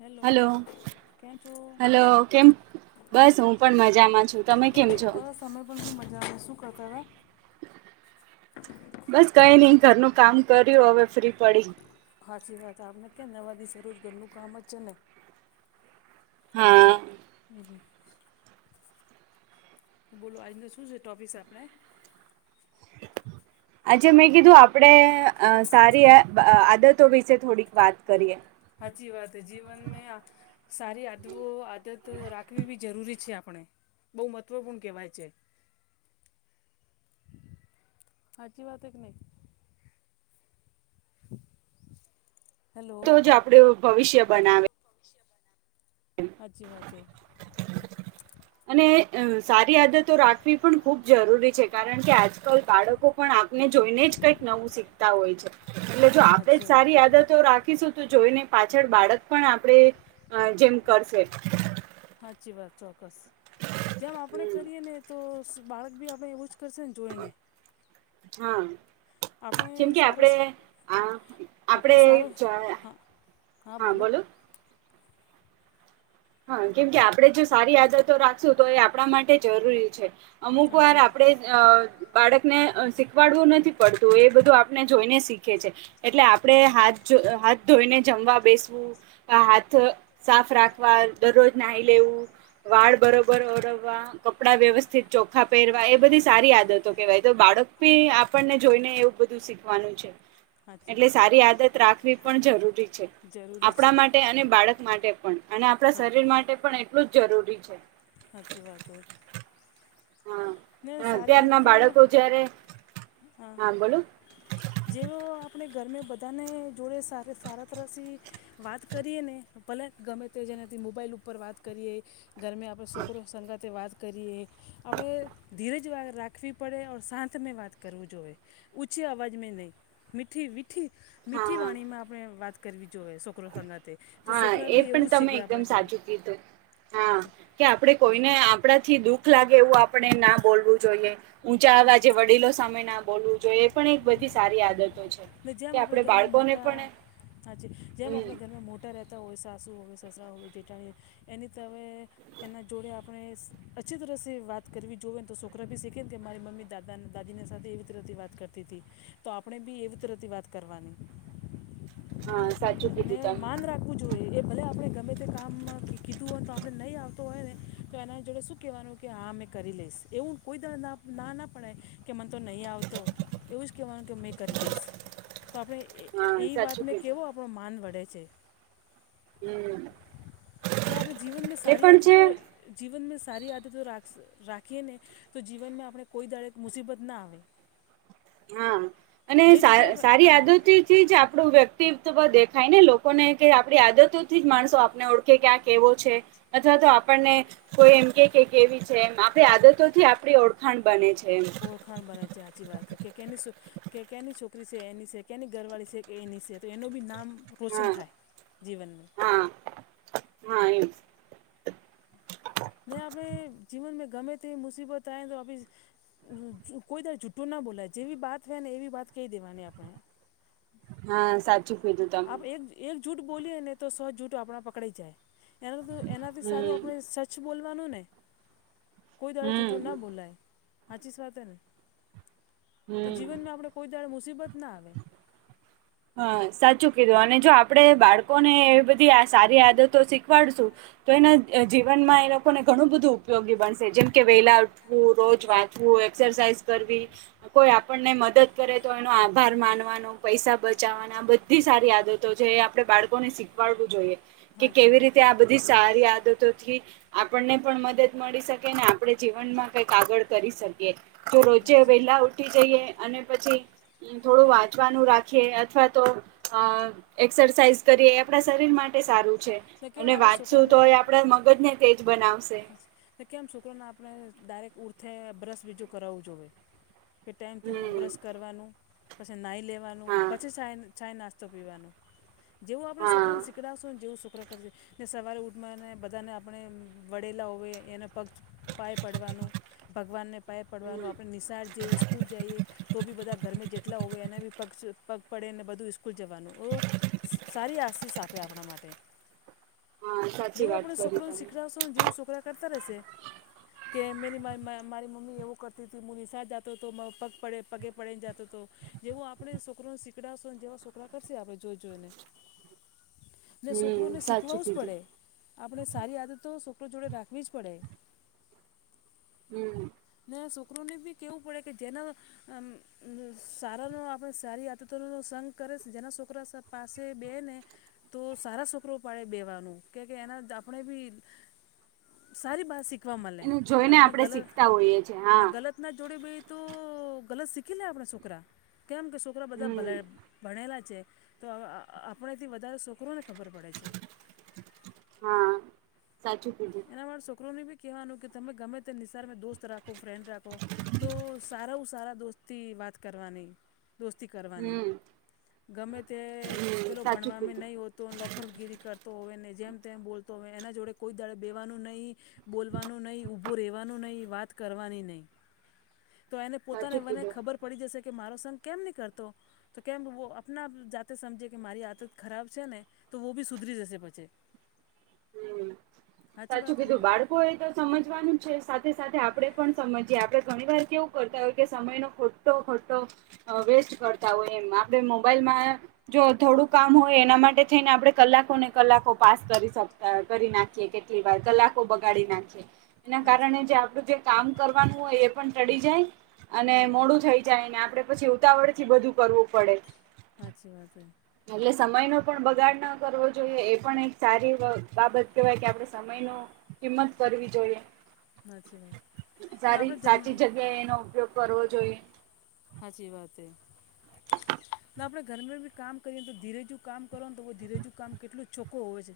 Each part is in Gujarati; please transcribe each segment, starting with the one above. હેલો હલો કે હલો કેમ બસ હું પણ મજામાં છું તમે કેમ છો સમય પણ બી મજા આવે શું કરતા હતા બસ કઈ નઈ ઘરનું કામ કર્યું હવે ફ્રી પડી સાાચી વાત આપને કે નવા દિવસે રોજ ઘરનું કામ જ છે ને હા હમ હમ બોલો આજને શું છે ટોપિકસ આપણે અચ્છે મેં કીધું આપણે સારી આદતો વિશે થોડીક વાત કરીએ સાચી વાત હ જીવન મે સારી આદવઓ આદત રાખવી બી જરૂરી છે આપણે બહુ મહત્ત્વપૂર્ણ કહેવાય છે હાચી વાત કે નહી [inaudible] હેલો તો જ આપડે ભવિષ્ય બનાવે સાચી વાત હ [inaudible] અને સારી આદતો રાખવી પણ ખૂબ જરૂરી છે કારણ કે આજ લ બાળકો પણ આપને જોઈને જ કંઈક નવું શીખતા હોય છે એટલે જો આપડે જ સાચી વાત સારી આદતો રાખીશું તો જોઈને પાછળ બાળક પણ આપડે જેમ કરશે સાાચી વાત ચોક્કસ જેમ આપણે હમ કરીએ ને તો બાળક બી આપણે એવું જ કરશે ને જોઈએ ને હા આપણે જેમ કે સારો આપણેે આ આપણે સારો આપડે હા હા બોલો હા કેમ કે આપડે જો સારી આદતો રાખશું તો એ આપણા માટે જરૂરી છે અમુક વાર હાચી વાત આપડેજ અ બાળક ને અ શીખવાડવું નથી પડતું, એ બધું આપને જોઈને શીખે છે. એટલે આપણે હાથ જોઈ, હાથ ધોઈને જમવા બેસવું, આ હાથ સાફ રાખ વાર દરરોજ નાહી લેવું, વાળ બરોબર ઓરવવા, ક કપડા વ્યવસ્થિત ચોખા પહેરવા, એ બધી સારી આદતો કેહેવાય. તો બાળક પી આપણને જોઈને એવું બધું શીખવાનું છે. સાચી એટલે વાત સારી આદત રાખવી પણ જરૂરી છે, જરૂરી છે આપણા માટે અને બાળક માટે પણ. અને આપણા હા શરીર માટે પણ એટલું જ જરૂરી છે. હાચી વાત હે. હા ને હા સારી અત્યારના આદતો બાળકો જયારે હા જેવો આપણે ઘરમે બધાને જોડે સરે સારા તરહ થી વાત કરીએને, ભલે ગમે તે જેનાથી મોબાઈલ ઉપર વાત કરીએ. ગરમે આપણે છોકરો સંગાતે વાત કરીએ, આપણે ધીરજ વા રાખવી પડે, ઓર સાંત મેં વાત કરવું જોવે, ઉછી અવાજ મે નહીં. મીઠી, મીઠી, મીઠી હા વાણી માં આપણે વાત કરવી જોવે છોકરો સંગતે. હા, એ પણ તમે એકદમ સાચું કીધું. હા, હાચી કે આપણેે કોઈને આપણાથી દુઃખ લાગે એવું આપણે ના બોલવું જોઈએ. ઊંચા હા આવાજે વડીલો સામે ના બોલવું જોઈએ, એ પણ એક બધી સારી આદતો છે. ને જેમ કે આપણે ઘરમાં બાળકોને મોટા, પણ હા છે જેમ આપણે હમ ઘરમાં મોટા રહેત તો હોય, સાસુ હોય, સસુરા હોય, જેઠાણી એની તવે, એના જોડે આપણે અચ્છી તરસે વાત કરવી જોઈએ ને, તો છોકરા બી શીખે કે મારી મમ્મી દાદા ન દાદી ની સાથે એવી તરતી વાત કરતી હતી, તો આપણેબી એવી તરતી વાત કરવાની. [inaudible] સાચું ને કીધું માન તમે રાખું જોઈએ, એ ભલે આપણે ગમે તે કામમાં કી કીધું હોય, તો આપણે નહીં આવતો હોય, ને તો એના જોડે શું કવાનું કે હા મે કરી લઈશ, એવું કોઈ દારે ના ના ના પડાય, કે મને તો નહીં આવતો, એવું જ કહેવાનું કે મેં કરી દઈશ, તો આપણે એ હા ઈ સાચું વાતને કીધું કેવો આપણો માન વળે છે. હમ ના આપણે જીવનમે એ સારી પણ છે આદતો જીવનમે સારી આદતો રાખસ, રાખીએને, તો જીવનમાં આપ આપડે કોઈ દાડે એક મુસીબત ના આવે. હા, અને જે સા સારી જગ્યા આપણે આદતી છે જ હા આપણું વ્યક્તિત્વ દેખાય ને લોક કોને કે આપણી આદતોથી જ માણસો આપને ઓળખે કે આ કેવો છે. અથવા તો આપણને કોઈ એમ કે, કે કેવી છે એમ આપણી આદતોથી આપણી ઓળ ખાણ બને છે એમ. ખાણ બને છે, હાચી વાત હે, કે કેનેું કે કેની છોકરી છે? એની છે, કેની ઘરવાળી છે? એની છે, તો એનું બી નામ રોશન હા થાય. જીવનમે. હા હા એમ ને આપણે જીવન મે ગમે તે મુસીબત આય તો ઓબી જુ કોઈ દાડે જુઠ્ઠું ના બોલાય, જેવી વાત હોય ને એવી વાત કહી દેવાની આપણે. હા સાચ ચુ કીધું તમે આપ એક એક જૂઠ બોલીએને, તો સો જૂઠ આપણા પકડાઈ જાય. ત્યારે તું, એના એનાથી સારું હમ આપણે સચ્ચ બોલવાનું ને. કોઈ દાડે જૂઠું ના હમ બોલાય, હાચીસ વાત હે ને, તો હમ જીવનમાં આપડો. કોઈ દળો મુસીબત ના આવે. હા સાચું કીધું, અને જો આપડે બાળકોને એ બધી આ સારી આદતો શીખવાડશું. તો એના અ જીવનમાં એ લોકોને ઘણું બધું ઉપયોગી બનશે, જેમ કે વહેલા ઉઠવું, રોજ વાંત ચવું, એક્સરસાઇઝ કરવી, કોઈ આપ આપણને મદદ કરે તો એનો આભાર માનવાનો પૈસા બચ બચાવવા ના બધી સારી આદતો છે આપણે બાળકોને શીખવાડવું જોઈએ કે હાચી કેવી વાત રીતે છે. આ બ બઘી સારી આદતોથી આપણને પણ મદદ મળી શકે ને આપણે જીવનમાં કઈક આગળ કરી શકીએ. જો હમ રોજે હાચી. વેલા ઉઠી જઈએ અને પછી થોડું વાંચવાનું રાખીએ. અથવા તો અ એક્સરસાઇઝ કરીએ એ આપણા શરીર માટે સારું છે તો કેમ અને આપણે વાંચશું તો છોકરોને એ આપણા મગજને તેજ બનાવશે. હા તે કેમ છોકડોને આપણે ડાયરેક્ટ ઉઊર્થે બ્રશ બીજું કરાવવું જોઈએ. કે ટાઈમ તું હમ બ્રશ કરવાનું પછી નાઈ લેવાનું હા પછી સાય ચાય નાસ્તો પીવાનું જેવું આપણે હા છોકરાને શીખ પાવશોને જેવું શુક્ર કરશે ને સવારે ઉઠવાને બધાને આપણે વડેલા હોય એને પક્ષ પાય પડવાનું ભગવાનને પાય પડવાનું હમ આપણે નિશાળ જે સ્કૂલ જઈએ તો બી બધા ઘરમે જેટલા હોય એને બી પગચ પગ પડે ને બધું સ્કૂલ જવાનું ઓ સારી આસિસ આપે આપણા માટે. [inaudible] સાચી જેવું વાત આપણે કરી છોકડુંને તમે શીખડાવશો જેવું છોકરા કરતા રહેશે. કે મેરી મા મારી મમ્મી એવું કરતી હતી મું નિશાળ જાતો તો પગ પડે પગે પડેને જાતો હતો. જેવું આપણે છોકરોને સીકડાશો જેવા છોકરા કરશે આપડણે જોઈ જોઈને. [inaudible] ને છોકરોને સાચું શીખવાવું જ કીધું પડે આપણે સારી આદતો છોકરો જોડે રાખવી જ પડે. હમ. ને છોકરોને બી કેવું પડે કે જેના સારાનો આપણે સારી આતતોનો સંગ કરે છે જેના છોકરા પાસે બે ને તો સારા છોકરો પાડે બેવાનું કે કે એના આપણે બી સારી બાત શીખવા મળેને એને જોઈને આપણે ગલ શીખતા હોઈએ છે ને હા ગલત ના જોડે બે તો ગલત શીખી લે આપણા છોકરા કેમ કે છોકરા બધા હમ ભલા ભણેલા છે તો આપણેથી વધારે છોકરોને ખબર પડે છે. હા. સાચો બોલ. ના વાળ છોકરોને બી કહેવાનું કે તમે ગમે તે નિશસારમાં દોસ્ત રાખ. ફ્રેન્ડ રાખો તો સારા ઓ સારા દોસ્ત થી વાત કરવાની. દોસ્તી કરવાની હમ ગમે તે હમ પેલો સાચું ભણવામાં કીધું નહીં હોત. તો લોપરગીરી કરતો હોય ને જેમ તેમ બોલતો હોય એના જોડે કોઈ દડ બેવાનું નહી. બોલવાનું નહીં ઊભું રહેવાનું નહીં વાત કરવાની નહીં. તો એને પોતાને સાચું મને કીધું ખબર પડી જશે કે મારો સંગ કેમ નહી કરતો. તો કેમ આપના જાતે સમજે કે મારી આદત ખરાબ છે ને તો બી સુધરી જશે પછે. હમ સાચી સાચું વાત હે કે કીધું નહીં બાળ. કોઈ એ તો સમજવાનું છે સાથે સાથે આપણેે પણ સમજીએ આપણે ઘણી વાર કેવું કરતા હોય કે સમય ન ખોટો. તો ખોટો વેસ્ટ કરતા હોય એમ આપણે મોબાઈલમાં. જો થોડું કામ હોય એના માટે થઈને આપડણે કલાકો ને કલાકો પાસ કરી શકી. કરી નાખીએ કેટલી વાર કલાકો બગાડી નાખીએ એના સાચી કારણે જે આપડું જે. કામ કરવાનું હોય એ પણ ટળિ જાય અને હા મોડું થઈ જાય અને આપડે. પછી ઉતાવળ થી બધું કરવું પડે. સાાચી વાત હે. એટલે સમયનો પણ બગાડ ના કરવો જોઈએ એ પણ એક સારી બાબત કેહેવાય કે આપડ સમયનો. કિંમત કરવી જોઈએ સાચી વાત ના સારી આપણે જમ સાચી જગ્યાએ એનો ઉપયોગ. કરવો જોઈએ. સાાચી વાત એ. તો આપણે ઘર બી કામ કરીએ તો ધીરેજુ કામ કરો ને તો ધીરેજુ કામ કેટું જ ચોખ્ખું હોય છે.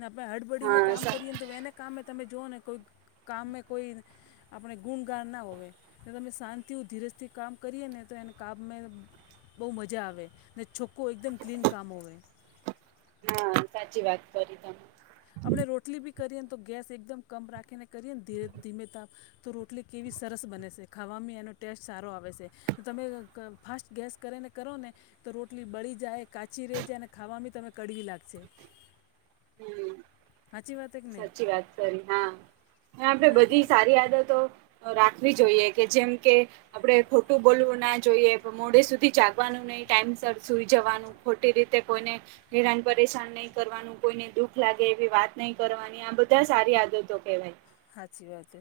ને આપણે હળબડી હા મેં કામ કરીએને તો એને કામે તમે જઓ ને કોઈ કામે કોઈ. આપણે ગુણગાન ના હોય તમે શાંતિ ધીરજ. થી કામ કરીએ ને તો એને કામે. બઉુ મજા આવે ને છોખ્ખું એકદમ ક્લીન કામ હો. હા સાચી વાત કરી તમે. આપણે રોટલી બી કરીએ ને તો ગેસ એકદમ કમ રાખીને કરીએ ને ધી ધીમે તાપ. તો રોટલી કેવી સરસ બને છે ખાવામાં એનો ટેસ્ટ સારો આવે છે. તમે ફાસ્ટ ગેસ કરીને કરો ને. તો રોટલી બળી જાય કાચી રહી જાય અનેને ખાવાી તને કડવી લાગશે. હમ. સાચી વાત કે નહીં સાચી વાત કરી હા આપે એનાથી બધી આપણે સારી આદતો. રાખવી જોઈએ કે જેમ કે આપણે ખોટું બોલવું ના જોઈએ. મોડે સુધી જાગવાનું નહી. ટાઈમ સર સુઈ જવાનું ખોટી રીતે કોઈને હેરાન પરેશાન નહી કરવાનું. કોઈને દુઃખ લાગે એવી વાત નહી કરવાની આ બધા સારી આદતો કેહેવાય. સાાચી વાત.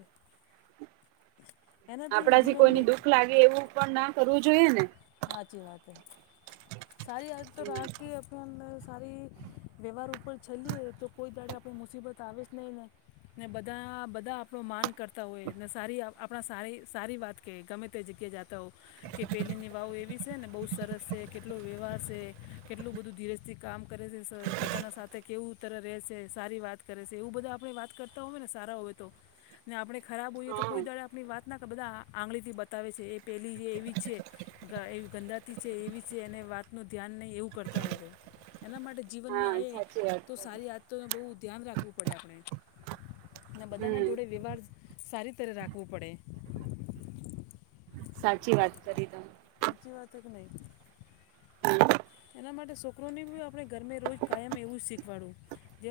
એનાથી આપડાથી કોઈને જીવનમાં દુઃખ લાગે એવું પણ ના કરવું જોઈએ ને. હા અચછી વાતે. સારી આદ તો રાખી સારી વ્યવહાર ઉપર ચલીએ તો કોઈ દાડે આપણી મુસીબત આવે જ નહીં. ને બધા બધા આપણો માન કરતા હોય સારી આપણા સ સારી વાત. કે ગમે તે જગ્યાએ જતા હો કે પેલીની વાવ એવી છે ને બહુ સરસ છે કે. કેટલો વ્યવહાર છે કેટલું બધું ધીરજથી કામ કરે છે બધાના સાથે કેવુંતર રહેશે સારી વાત. કરે છે એવું બધા આપણે વાત કરતા હોય ને સારા હોય તો. ને આપણે ખરાબ હોઈએ તો કોઈ હા દાડે આપની વાત ના કે બધા આંગળી થી બતાવે છે એ પેલી જે એવી જ છે. એ ગંદાતી છે એવી. છે એને વાતનું ધ્યાન નહીં એવું કરતા હોય એના માટે જીવનમાં હા આવે સાચી વાત તો કરી સારી આ. તો બહુ ધ્યાન રાખવું પડે આપણે અને બધા ના હમ જોડે વ્યવહાર. સારી તરે રાખવું પડે સાચી વાત કરી તમે સાચી વાત કે નહીં હમ એના માટે છોકરો ને આપડણે ઘર રોજ કાયમ એવું જ શીખવાડવું જે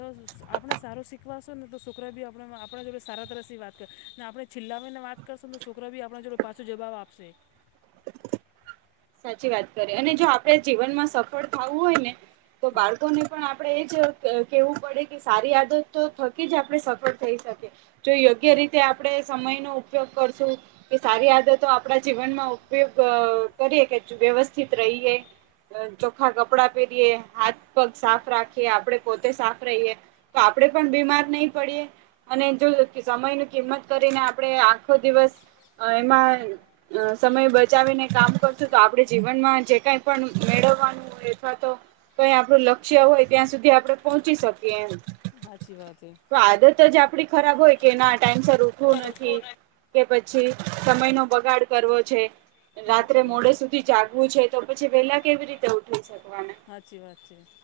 આપણે સારું શીખવાશો ને તો શુકરા બી આપ આપણા જોડે સારા તરસ સ વાત કર ને આપણે છેલ્લાવીને વાત કરસંદ છોકરા બી આપણા જોડે પાછો જવાબ આપશે સાચી વાત કરીે અને જો આપડે જીવનમાં સફળ થવું હોય ને તો બાળકોને પણ આપણે એ જ કહેવું પડે કે સારી આદત તો થકી જ આપણે સફળ થઈ શકીએ જો યોગ્ય રીતે આપણેે સમય નો ઉપયોગ કરશું કે સારી આદતો આપણા જીવનમાં ઉપયોગ કરીએ કે વ્યવસ્થિત રહીએ ચોખ્ખા કપડાં પહેરીએ હાથ પગ સાફ રાખીએ આપણેે પોતે સાફ રહીએ તો આપણેે પણ બીમાર નહી પડીએ અને જો સમયની કિંમત કરીને આપણે આ દિવસ એમાં સમય બચાવીને કામ તો આપડે જીવનમાં જે કઈ પણ મેળવવાનું હોય અથવા તો તોહી આપડું લક્ષ્ય હોય ત્યાં સુધી આપણે પહોંચી શકીએ એમ હાચી વાત હૈ તો આદત જ આપડી ખરાબ હોય કે એના ટાઈમ પર રઠવું નથી કે પછી સમય નો બગાડ કરવો છે રાત્રે હાજીી વાત મોડે જાગવું છે તો પછી પેલા કેવી રીતે ઉઠી શકવાના હાચી વાત છેી વા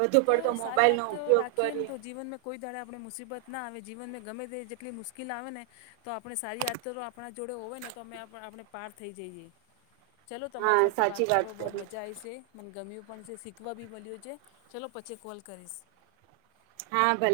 વધુ તો પડતો સારી મોબાઈલ આત નો તો ઉપયોગ રાખીએ ને કરીએ તો જીવન મે કોઈ દાડે આપણે મુસીબત ના આવે જીવનને ગમે તે જેટલી મુશ્કેલ આવે ને તો આપણે સારી આયાદત આપણા જોડે હોય ને તો અમે આ આપણે પાર થઈ જઈએ. ચલો તમારી હા સાથે વાત સાચી કરવા બહુ કરી મજા આ છે મને ગમ્યું પણ છે શીખવા બી મળ્યું છે. ચાલો પછી કોલ કરીશ. હા ભલે.